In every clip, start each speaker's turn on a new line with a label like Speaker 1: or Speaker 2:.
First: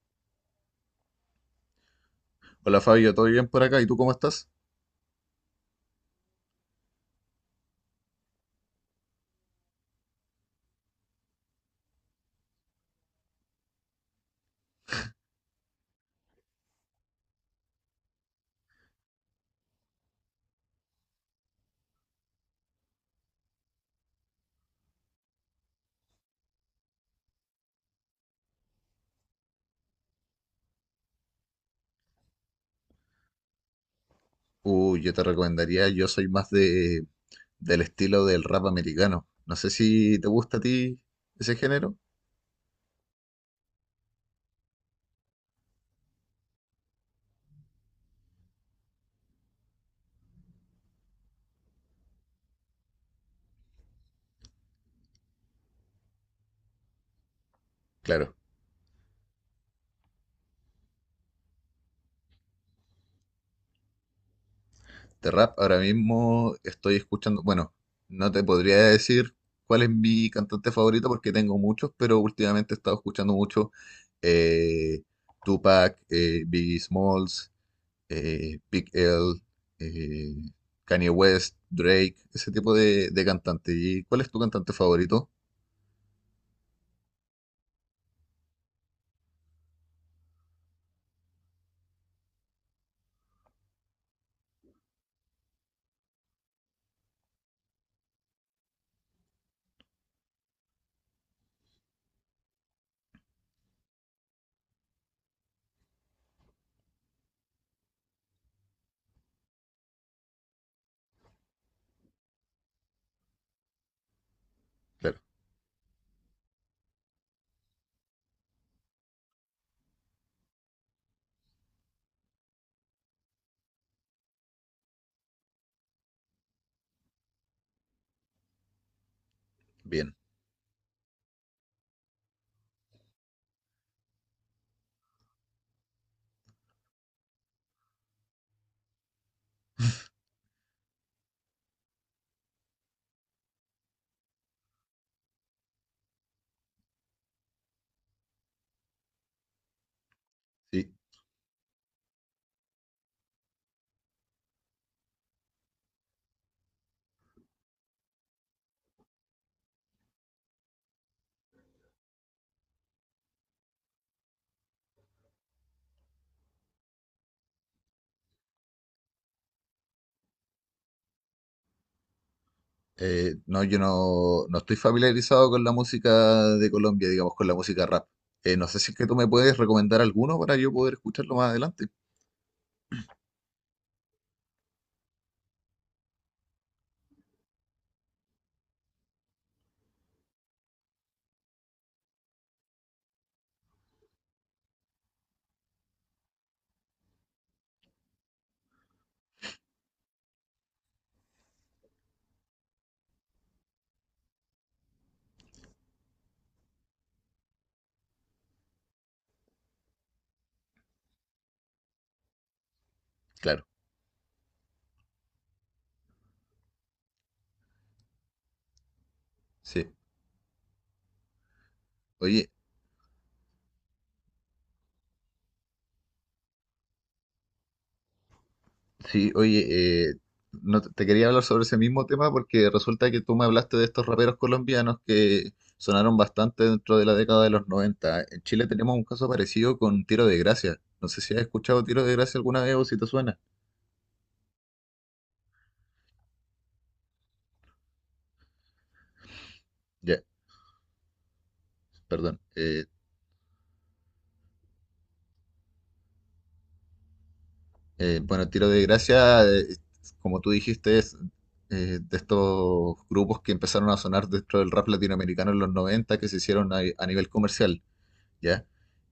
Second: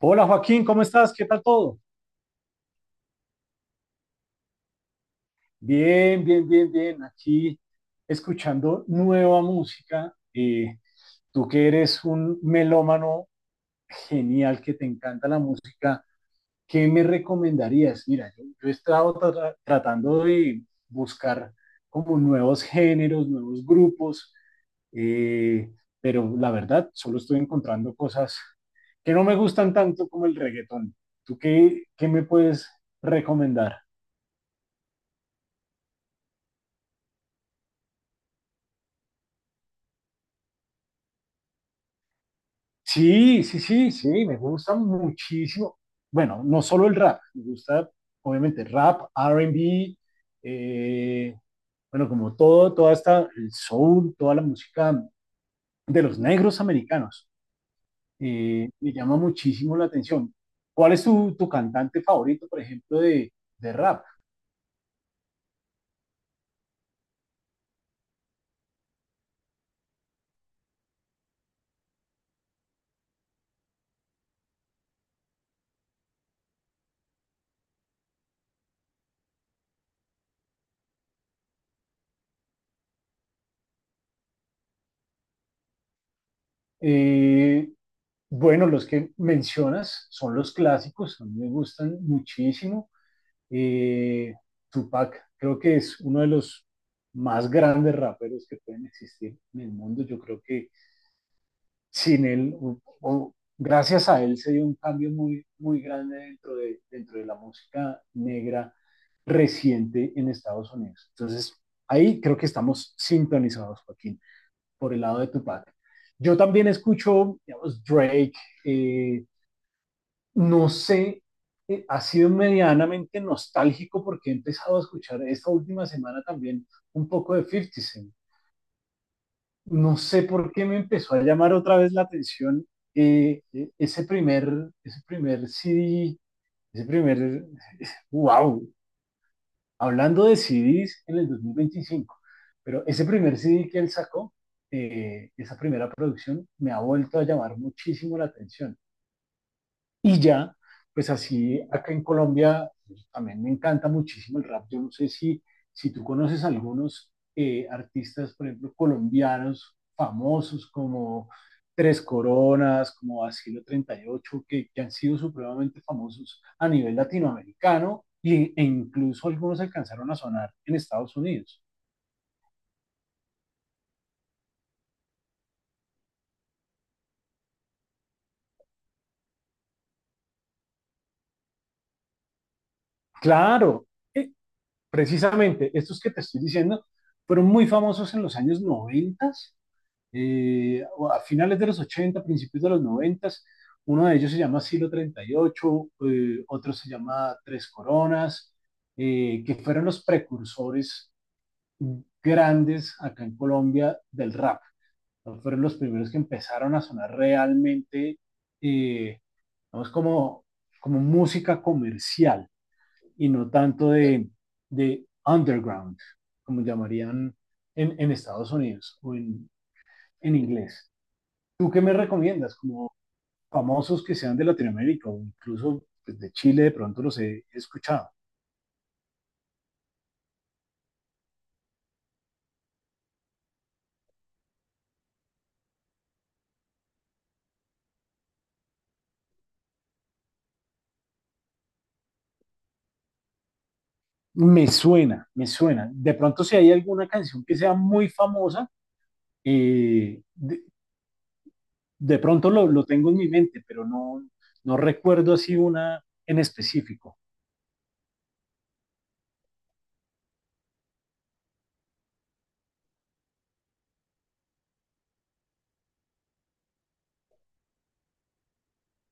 Speaker 1: Hola Joaquín, ¿cómo estás? ¿Qué tal todo?
Speaker 2: Hola Fabio, ¿todo bien por acá? ¿Y tú cómo estás?
Speaker 1: Bien, bien, bien, bien. Aquí escuchando nueva música. Tú que eres un melómano genial, que te encanta la música, ¿qué me recomendarías? Mira, yo he estado tratando de buscar como nuevos géneros, nuevos grupos, eh, pero la verdad solo estoy encontrando cosas que no me gustan tanto como el reggaetón. ¿Tú qué me puedes recomendar?
Speaker 2: Uy, yo te recomendaría, yo soy más del estilo del rap americano. No sé si te gusta a ti ese género.
Speaker 1: Sí, sí, sí, sí, me gusta muchísimo. Bueno, no solo el rap, me gusta obviamente rap, R&B, eh, bueno, como todo, toda esta, el soul, toda la música de los negros americanos,
Speaker 2: Claro,
Speaker 1: me llama muchísimo la atención. ¿Cuál es tu cantante favorito, por ejemplo, de rap?
Speaker 2: de rap ahora mismo estoy escuchando, bueno, no te podría decir cuál es mi cantante favorito porque tengo muchos, pero últimamente he estado escuchando mucho eh, Tupac, Biggie Smalls, Big L, eh, Kanye West, Drake, ese tipo de cantante. ¿Y cuál es tu cantante favorito?
Speaker 1: Eh, bueno, los que mencionas son los clásicos, a mí me gustan muchísimo. Eh, Tupac creo que es uno de los más grandes raperos que pueden existir en el mundo. Yo creo que sin él, o gracias a él, se dio un cambio muy, muy grande dentro de la música negra reciente en Estados Unidos. Entonces, ahí creo que estamos sintonizados, Joaquín, por el
Speaker 2: Claro,
Speaker 1: lado de Tupac. Yo también escucho, digamos, Drake, eh, no sé, ha sido medianamente nostálgico porque he empezado a escuchar esta última semana también un poco de 50 Cent. No
Speaker 2: bien,
Speaker 1: sé por qué me empezó a llamar otra vez la atención ese primer CD, ese primer, wow, hablando de CDs en el 2025, pero ese primer CD que él sacó, esa primera producción, me ha vuelto a llamar muchísimo la atención. Y ya,
Speaker 2: sí.
Speaker 1: pues así, acá en Colombia pues, también me encanta muchísimo el rap. Yo no sé si, si tú conoces algunos artistas, por ejemplo, colombianos famosos como Tres Coronas, como Asilo 38 que han sido supremamente famosos a nivel latinoamericano y, e incluso algunos alcanzaron a sonar en Estados Unidos.
Speaker 2: No, yo no estoy familiarizado con la música de Colombia, digamos, con la música rap. No sé si es que tú me puedes recomendar alguno para yo poder escucharlo más adelante.
Speaker 1: Claro, eh, precisamente estos que te estoy diciendo fueron muy famosos en los años 90, eh, a finales de los 80 principios de los 90, uno de ellos se llama Silo 38, otro se llama Tres Coronas, que fueron los precursores grandes acá en Colombia del rap. ¿No? Fueron los primeros que empezaron a sonar realmente, eh, vamos, como, como música comercial y no
Speaker 2: Claro,
Speaker 1: tanto de underground, como llamarían en Estados Unidos o
Speaker 2: sí.
Speaker 1: en inglés. ¿Tú qué me
Speaker 2: Oye,
Speaker 1: recomiendas? Como famosos que sean de Latinoamérica o incluso pues, de Chile, de pronto los he escuchado.
Speaker 2: sí, oye, no, te quería hablar sobre ese mismo tema porque resulta que tú me hablaste de estos raperos colombianos que sonaron bastante dentro de la década de los noventa. En Chile tenemos un caso parecido con Tiro de Gracia. No sé si has escuchado Tiro de Gracia alguna vez o si te suena.
Speaker 1: Me suena, me suena. De pronto si hay alguna canción que sea muy famosa,
Speaker 2: Ya,
Speaker 1: eh, de, de
Speaker 2: perdón.
Speaker 1: pronto lo tengo en mi mente, pero no, no recuerdo así una en específico.
Speaker 2: Bueno, Tiro de Gracia, como tú dijiste, es de estos grupos que empezaron a sonar dentro del rap latinoamericano en los 90, que se hicieron a nivel comercial, ¿ya?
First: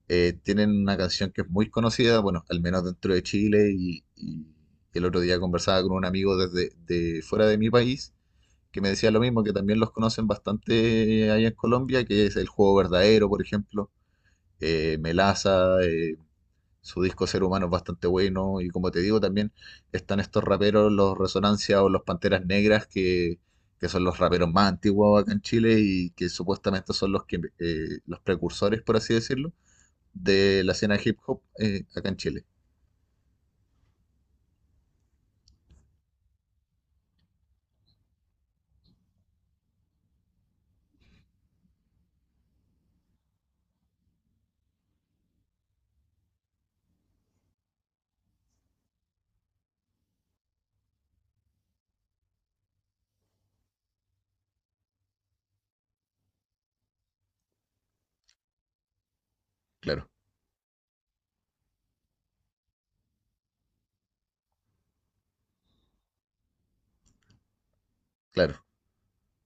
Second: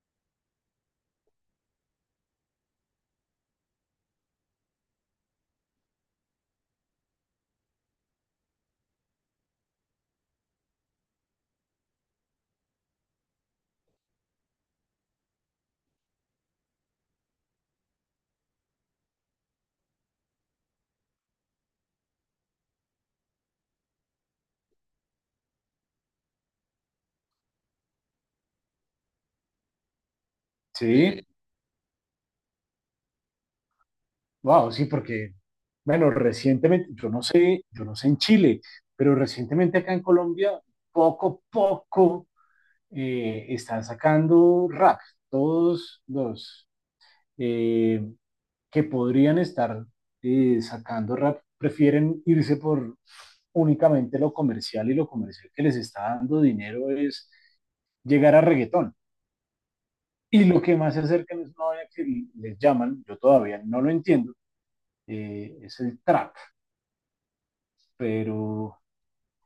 Speaker 2: Tienen una canción que es muy conocida, bueno, al menos dentro de Chile y el otro día conversaba con un amigo desde de fuera de mi país que me decía lo mismo, que también los conocen bastante allá en Colombia, que es El Juego Verdadero, por ejemplo, Melaza, su disco Ser Humano es bastante bueno. Y como te digo, también están estos raperos, los Resonancia o los Panteras Negras, que son los raperos más antiguos acá en Chile y que supuestamente son los, que, los precursores, por así decirlo, de la escena hip
Speaker 1: Sí,
Speaker 2: hop acá en Chile.
Speaker 1: wow, sí, porque, bueno, recientemente, yo no sé en Chile, pero recientemente acá en Colombia, poco, poco, están sacando rack, todos los eh, que podrían estar sacando rap prefieren irse por únicamente lo comercial y lo comercial que les está dando dinero es llegar a reggaetón.
Speaker 2: Claro,
Speaker 1: Y lo que más se acerca es una vaina que les llaman, yo todavía no lo entiendo, es el trap,
Speaker 2: claro.
Speaker 1: pero,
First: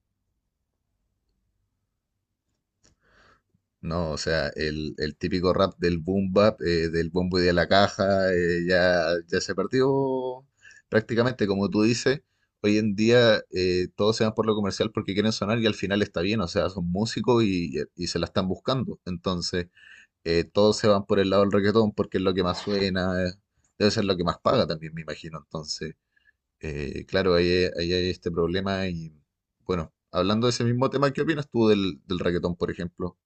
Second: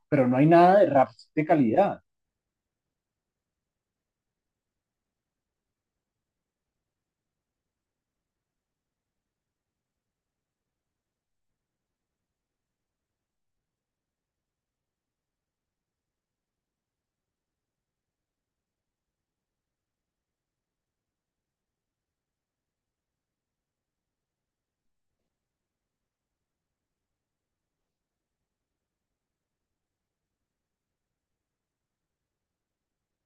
Speaker 1: pero no hay nada de rap de calidad.
Speaker 2: No, o sea, el típico rap del boom bap, del bombo y de la caja, ya, ya se perdió prácticamente, como tú dices. Hoy en día todos se van por lo comercial porque quieren sonar y al final está bien, o sea, son músicos y se la están buscando. Entonces, todos se van por el lado del reggaetón porque es lo que más suena, debe ser lo que más paga también, me imagino. Entonces, claro, ahí hay este problema y bueno, hablando de ese mismo tema, ¿qué opinas tú del reggaetón, por ejemplo?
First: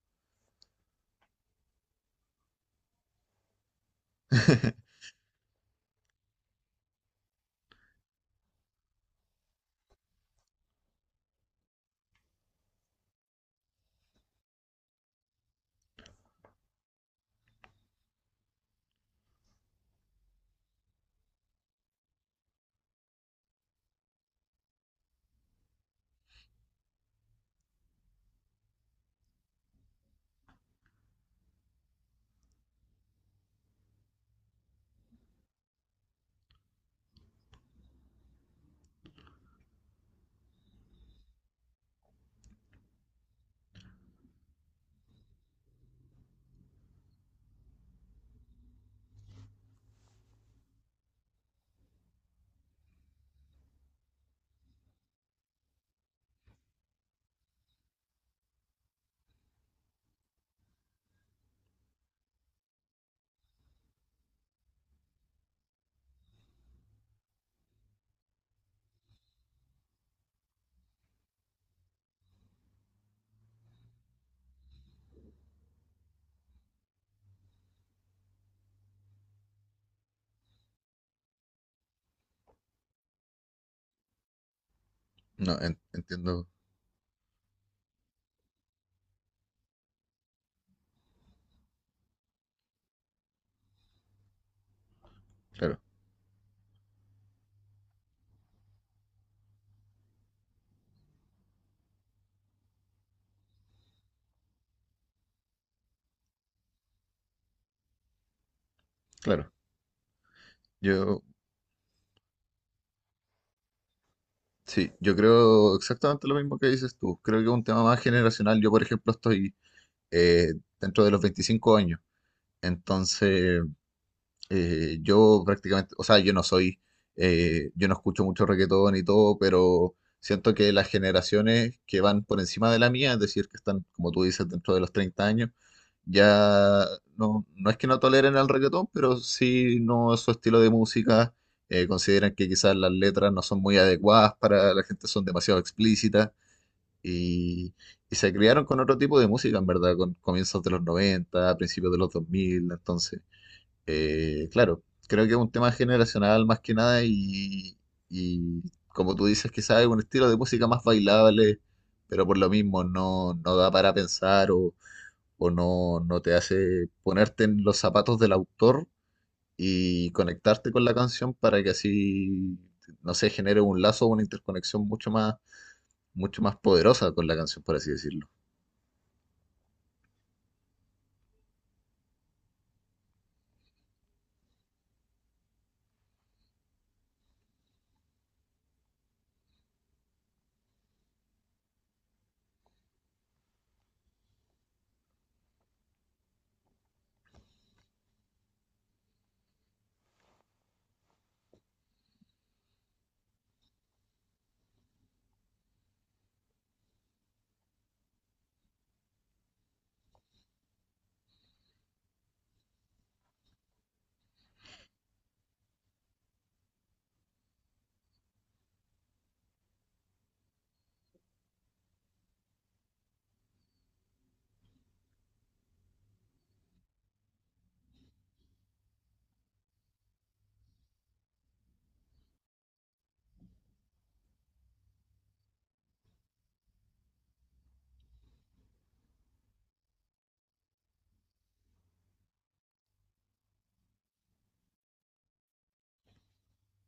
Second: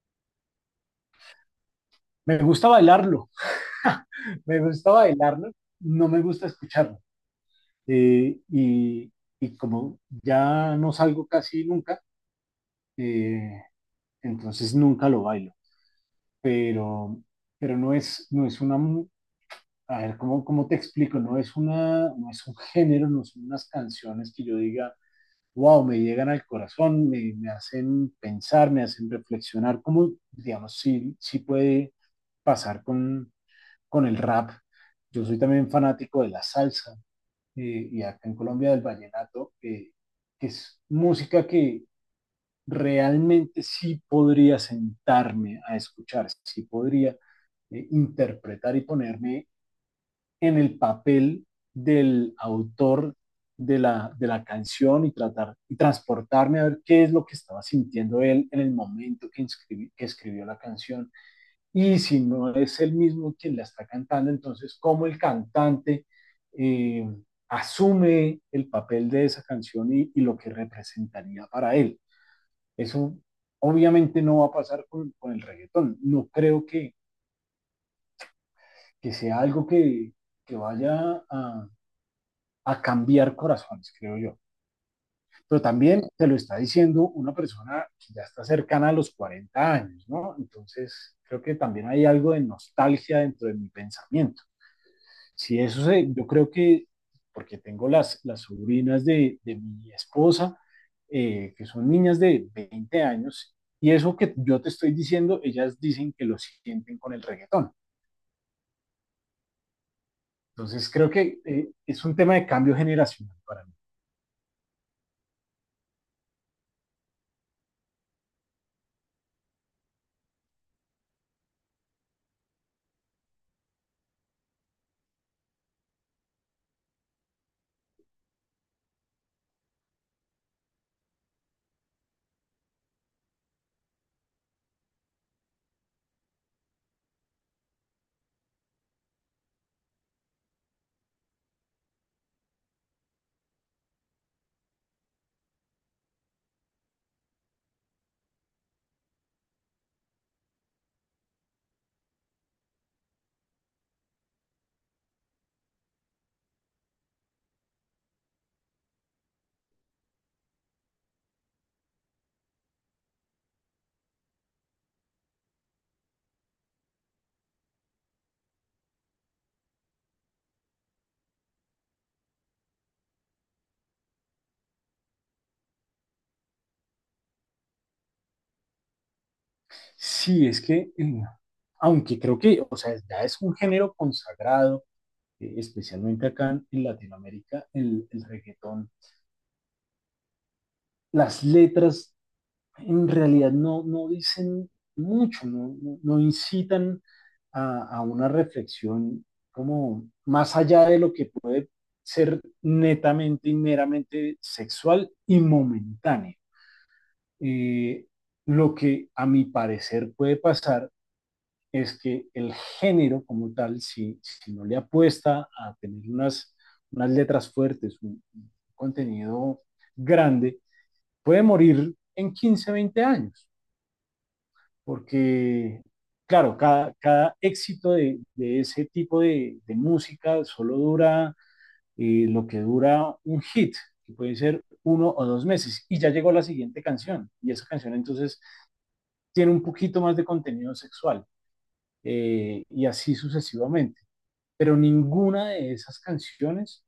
Speaker 1: Me gusta bailarlo, me gusta bailarlo, no me gusta escucharlo. eh, y, y como ya no salgo casi nunca, eh, entonces nunca lo bailo, pero, pero no es, no es una, a ver, ¿cómo, cómo te explico? No es una, no es un género, no son unas canciones que yo diga, wow, me llegan al corazón, me hacen pensar, me hacen reflexionar, como, digamos, sí, sí puede pasar con el rap. Yo soy también fanático de la salsa, y acá en Colombia del vallenato, que es música que realmente sí podría sentarme a escuchar, sí podría interpretar y ponerme en el papel del autor de la canción y tratar y transportarme a ver qué es lo que estaba sintiendo él en el momento que, que escribió la canción y si no es él mismo quien la está cantando, entonces cómo el cantante eh, asume el papel de esa canción y, lo que representaría para él. Eso obviamente no va a pasar con el reggaetón. No creo que sea algo que vaya a cambiar corazones, creo yo.
Speaker 2: No,
Speaker 1: Pero
Speaker 2: en-
Speaker 1: también te lo
Speaker 2: entiendo,
Speaker 1: está diciendo una persona que ya está cercana a los 40 años, ¿no? Entonces, creo que también hay algo de nostalgia dentro de mi pensamiento. Si
Speaker 2: claro,
Speaker 1: eso se, yo creo que, porque tengo las sobrinas de mi esposa, que son niñas de 20 años, y eso que yo te estoy diciendo, ellas dicen que lo sienten con el reggaetón.
Speaker 2: claro.
Speaker 1: Entonces creo
Speaker 2: Yo,
Speaker 1: que es un tema de cambio generacional para mí.
Speaker 2: sí, yo creo exactamente lo mismo que dices tú. Creo que es un tema más generacional. Yo, por ejemplo, estoy eh, dentro de los 25 años. Entonces, yo prácticamente, o sea, yo no soy, yo no escucho mucho reggaetón y todo, pero siento que las generaciones que van por encima de la mía, es decir, que están, como tú dices, dentro de los 30 años, ya no es que no toleren el reggaetón, pero sí no es su estilo de música. Eh, consideran que quizás las letras no son muy adecuadas para la gente, son demasiado explícitas y, y se criaron con otro tipo de música, en verdad, con comienzos de los 90 principios de los dos mil. Entonces claro, creo que es un tema generacional más que nada y como tú dices, quizás es un estilo de música más bailable, pero por lo mismo no da para pensar o, no te hace ponerte en los zapatos del autor y conectarte con la canción para que así, no sé, genere un lazo o una interconexión mucho más poderosa con la canción, por así decirlo.
Speaker 1: Sí, es que, aunque creo que, o sea, ya es un género consagrado, especialmente acá en Latinoamérica, el reggaetón, las letras en realidad no, no dicen mucho, no incitan a una reflexión como más allá de lo que puede ser netamente y meramente sexual y momentáneo. Eh, lo que a mi parecer puede pasar es que el género como tal, si, si no le apuesta a tener unas, unas letras fuertes, un contenido grande, puede morir en 15 o 20 años. Porque, claro, cada éxito de ese tipo de música solo dura lo que dura un hit, que puede ser uno o dos meses, y ya llegó la siguiente canción, y esa canción entonces tiene un poquito más de contenido sexual, y así sucesivamente. Pero ninguna de esas canciones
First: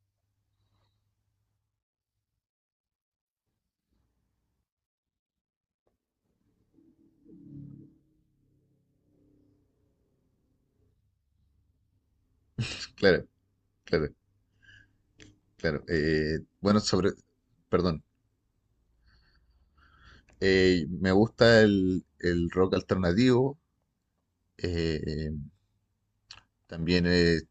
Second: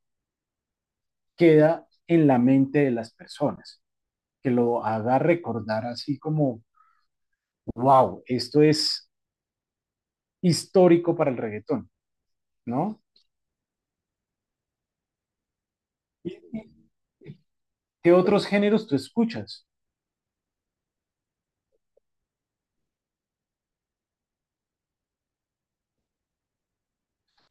Speaker 1: queda en la mente de las personas, que lo haga recordar así como, wow, esto es histórico para el reggaetón, ¿no?
Speaker 2: Claro, claro, claro.
Speaker 1: ¿Y
Speaker 2: Perdón.
Speaker 1: ¿Qué otros géneros tú escuchas?
Speaker 2: Me gusta el rock alternativo, eh, también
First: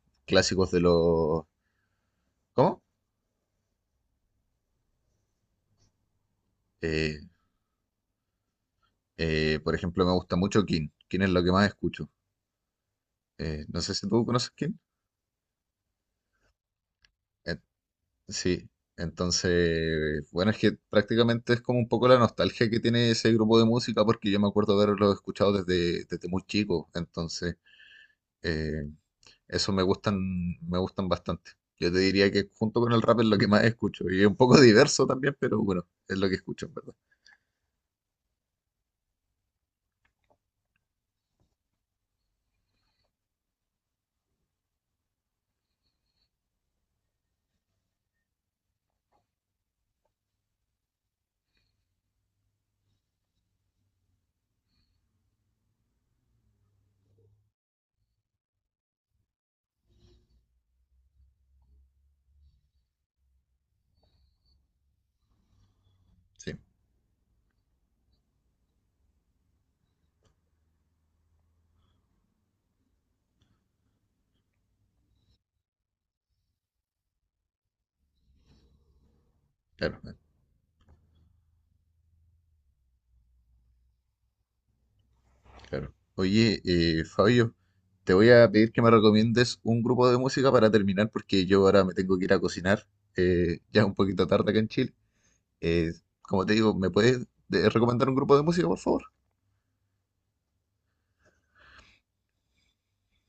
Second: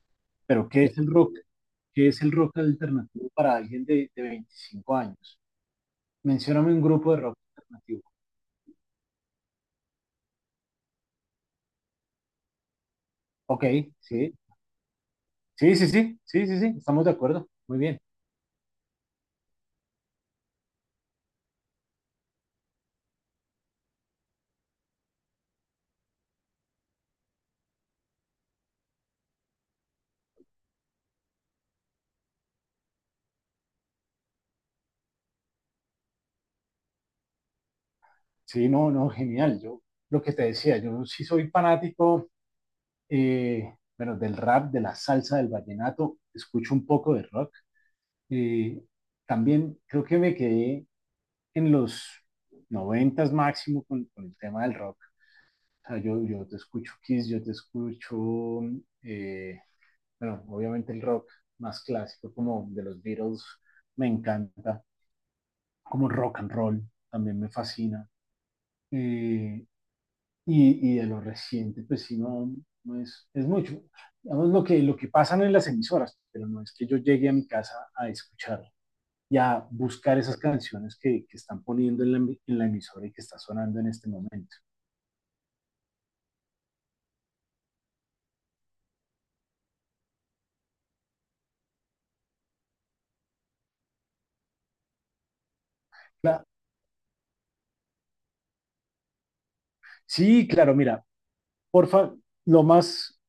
Speaker 1: Pero
Speaker 2: clásicos de
Speaker 1: ¿qué es el rock?
Speaker 2: los...
Speaker 1: ¿Qué es el rock
Speaker 2: ¿Cómo?
Speaker 1: alternativo para alguien de 25 años? Mencióname un grupo
Speaker 2: Eh,
Speaker 1: de rock alternativo.
Speaker 2: por ejemplo, me gusta mucho King. King es lo que más escucho.
Speaker 1: Ok,
Speaker 2: No sé si tú
Speaker 1: sí,
Speaker 2: conoces King.
Speaker 1: sí, sí, sí, sí, sí, sí, estamos de acuerdo.
Speaker 2: Eh,
Speaker 1: Muy bien.
Speaker 2: sí, entonces, bueno, es que prácticamente es como un poco la nostalgia que tiene ese grupo de música, porque yo me acuerdo haberlo escuchado desde, desde muy chico. Entonces, eh, eso me gustan bastante. Yo te diría que junto con el rap es lo que más escucho. Y es un poco diverso también, pero bueno, es lo que escucho, en verdad.
Speaker 1: Sí, no, no, genial. Yo lo que te decía, yo sí soy fanático, bueno, del rap, de la salsa, del vallenato, escucho un poco de rock. Eh, También creo que me quedé en los noventas máximo con el tema del rock. O sea, yo te escucho Kiss, yo te escucho, eh, bueno, obviamente el rock más clásico como de los Beatles me encanta, como rock and
Speaker 2: Sí,
Speaker 1: roll también me fascina. Eh, de lo reciente, pues sí, no, es, mucho. Digamos, lo que pasan en las emisoras, pero no es que yo llegue a mi casa a escuchar y a
Speaker 2: claro,
Speaker 1: buscar esas canciones que están poniendo en la, emisora y que está sonando en este momento.
Speaker 2: claro. Oye, Fabio, te voy a pedir que me recomiendes un grupo de música para terminar, porque yo ahora me tengo que ir a cocinar. Eh, ya es un poquito tarde acá en Chile. Eh, como te digo, ¿me puedes recomendar un grupo de música, por favor?
Speaker 1: Sí, claro, mira, porfa, lo más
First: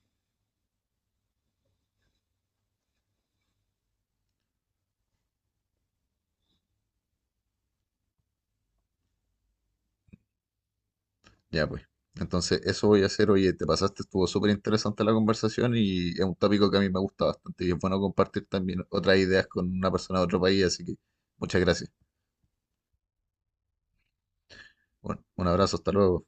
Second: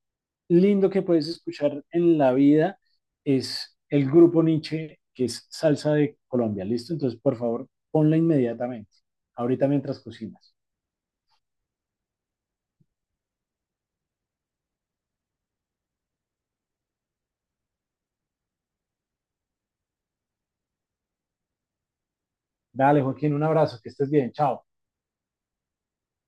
Speaker 1: lindo que puedes escuchar en la vida es el grupo Nietzsche, que es Salsa de Colombia. ¿Listo? Entonces, por favor, ponla inmediatamente, ahorita mientras cocinas.
Speaker 2: Ya pues. Entonces, eso voy a hacer. Oye, te pasaste, estuvo súper interesante la conversación y es un tópico que a mí me gusta bastante y es bueno compartir también otras ideas con una persona de otro país, así que muchas gracias.
Speaker 1: Dale, Joaquín, un abrazo, que estés bien. Chao.
Speaker 2: Bueno, un abrazo, hasta luego.